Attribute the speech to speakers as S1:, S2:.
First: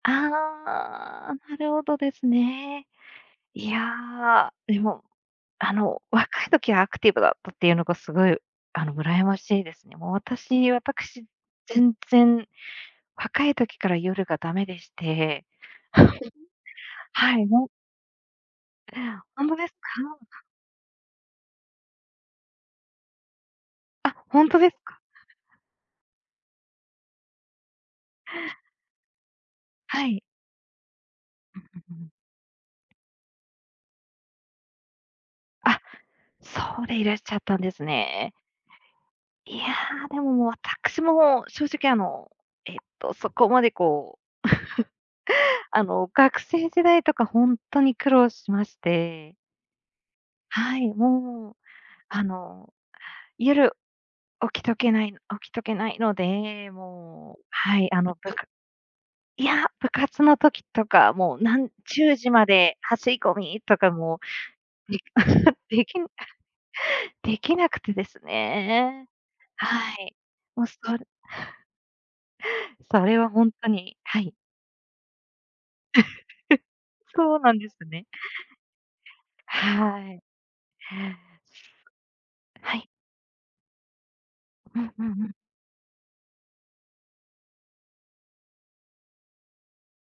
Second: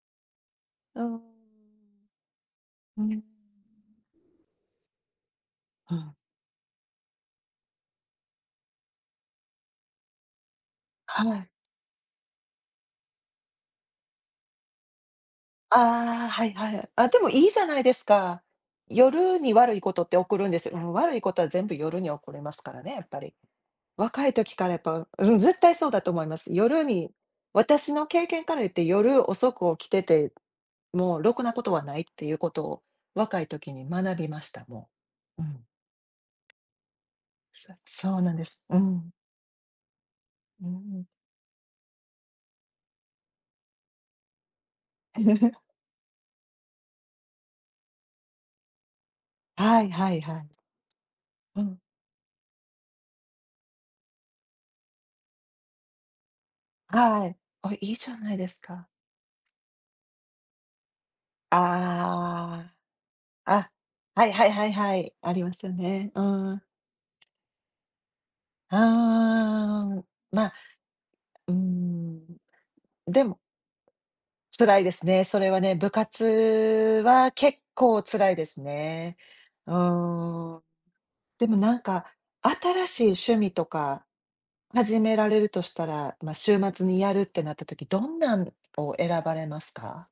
S1: うーん、う
S2: ああ、なるほどですね。
S1: ーん。
S2: いや、でも、あ
S1: う
S2: の、
S1: ん。
S2: 若い時はアクティブだったっていうのが凄い、あの、羨ましいですね。もう私
S1: は
S2: 私、
S1: い。
S2: 全然若い時から夜が駄目でして。
S1: ああ、はいはい。あ、でも
S2: はい。は
S1: い
S2: い、
S1: いじゃ
S2: も
S1: ないですか。夜
S2: ほん
S1: に
S2: とで
S1: 悪
S2: す
S1: いことって
S2: か？
S1: 起こるんですよ。うん、悪いことは全部夜に起こりますからね、やっぱり。
S2: あ、
S1: 若い
S2: ほん
S1: 時
S2: と
S1: か
S2: で
S1: ら
S2: す
S1: やっ
S2: か？
S1: ぱ、うんうん、絶対そうだと思います。夜に私の経験から言って、夜遅く起きて
S2: はい。
S1: て、もうろくな
S2: う
S1: こ
S2: ん
S1: とは
S2: う
S1: な
S2: ん
S1: い
S2: う
S1: っ
S2: ん。
S1: ていうことを若い時に学びました、もう。うん。
S2: あ、そうでいらっしゃったんで
S1: さ、
S2: す
S1: そうな
S2: ね。
S1: んです。うん。
S2: いや、でも
S1: うんう
S2: 私
S1: ん。
S2: も、正直、あの、えっと、そこまで、こう。あの、学生時代とか、ほんとに苦労しまして。
S1: はいはいはい。
S2: はい。もう、
S1: うん。
S2: あの、夜、起きとけない起きとけないので、
S1: はい。
S2: もう、
S1: あ、
S2: は
S1: い
S2: い、
S1: い
S2: あ
S1: じ
S2: の、
S1: ゃ
S2: ぶ
S1: ない
S2: か
S1: ですか。
S2: いや、部活の時とか、もう何10時ま
S1: あ
S2: で走り込
S1: あ。
S2: み
S1: あ、
S2: とかも
S1: はいはいはいは
S2: でき
S1: い、ありま すよ
S2: でき
S1: ね、うーん。
S2: できなくてです
S1: うー
S2: ね。は
S1: ん、
S2: い。
S1: ま
S2: もうそれ
S1: うーん。
S2: それ
S1: で
S2: は
S1: も
S2: ほんとに、はい。
S1: 辛いですね、それはね、部活 は
S2: そうな
S1: 結
S2: んです
S1: 構、
S2: ね。
S1: 辛いですね。う
S2: はい。へえ。
S1: ーん。でも、なんか、
S2: は
S1: 新
S2: い。
S1: しい趣味とか
S2: うん
S1: 始
S2: うん
S1: め
S2: う
S1: ら
S2: ん。
S1: れるとしたら、ま、週末にやるってなった時、どんなんを選ばれますか？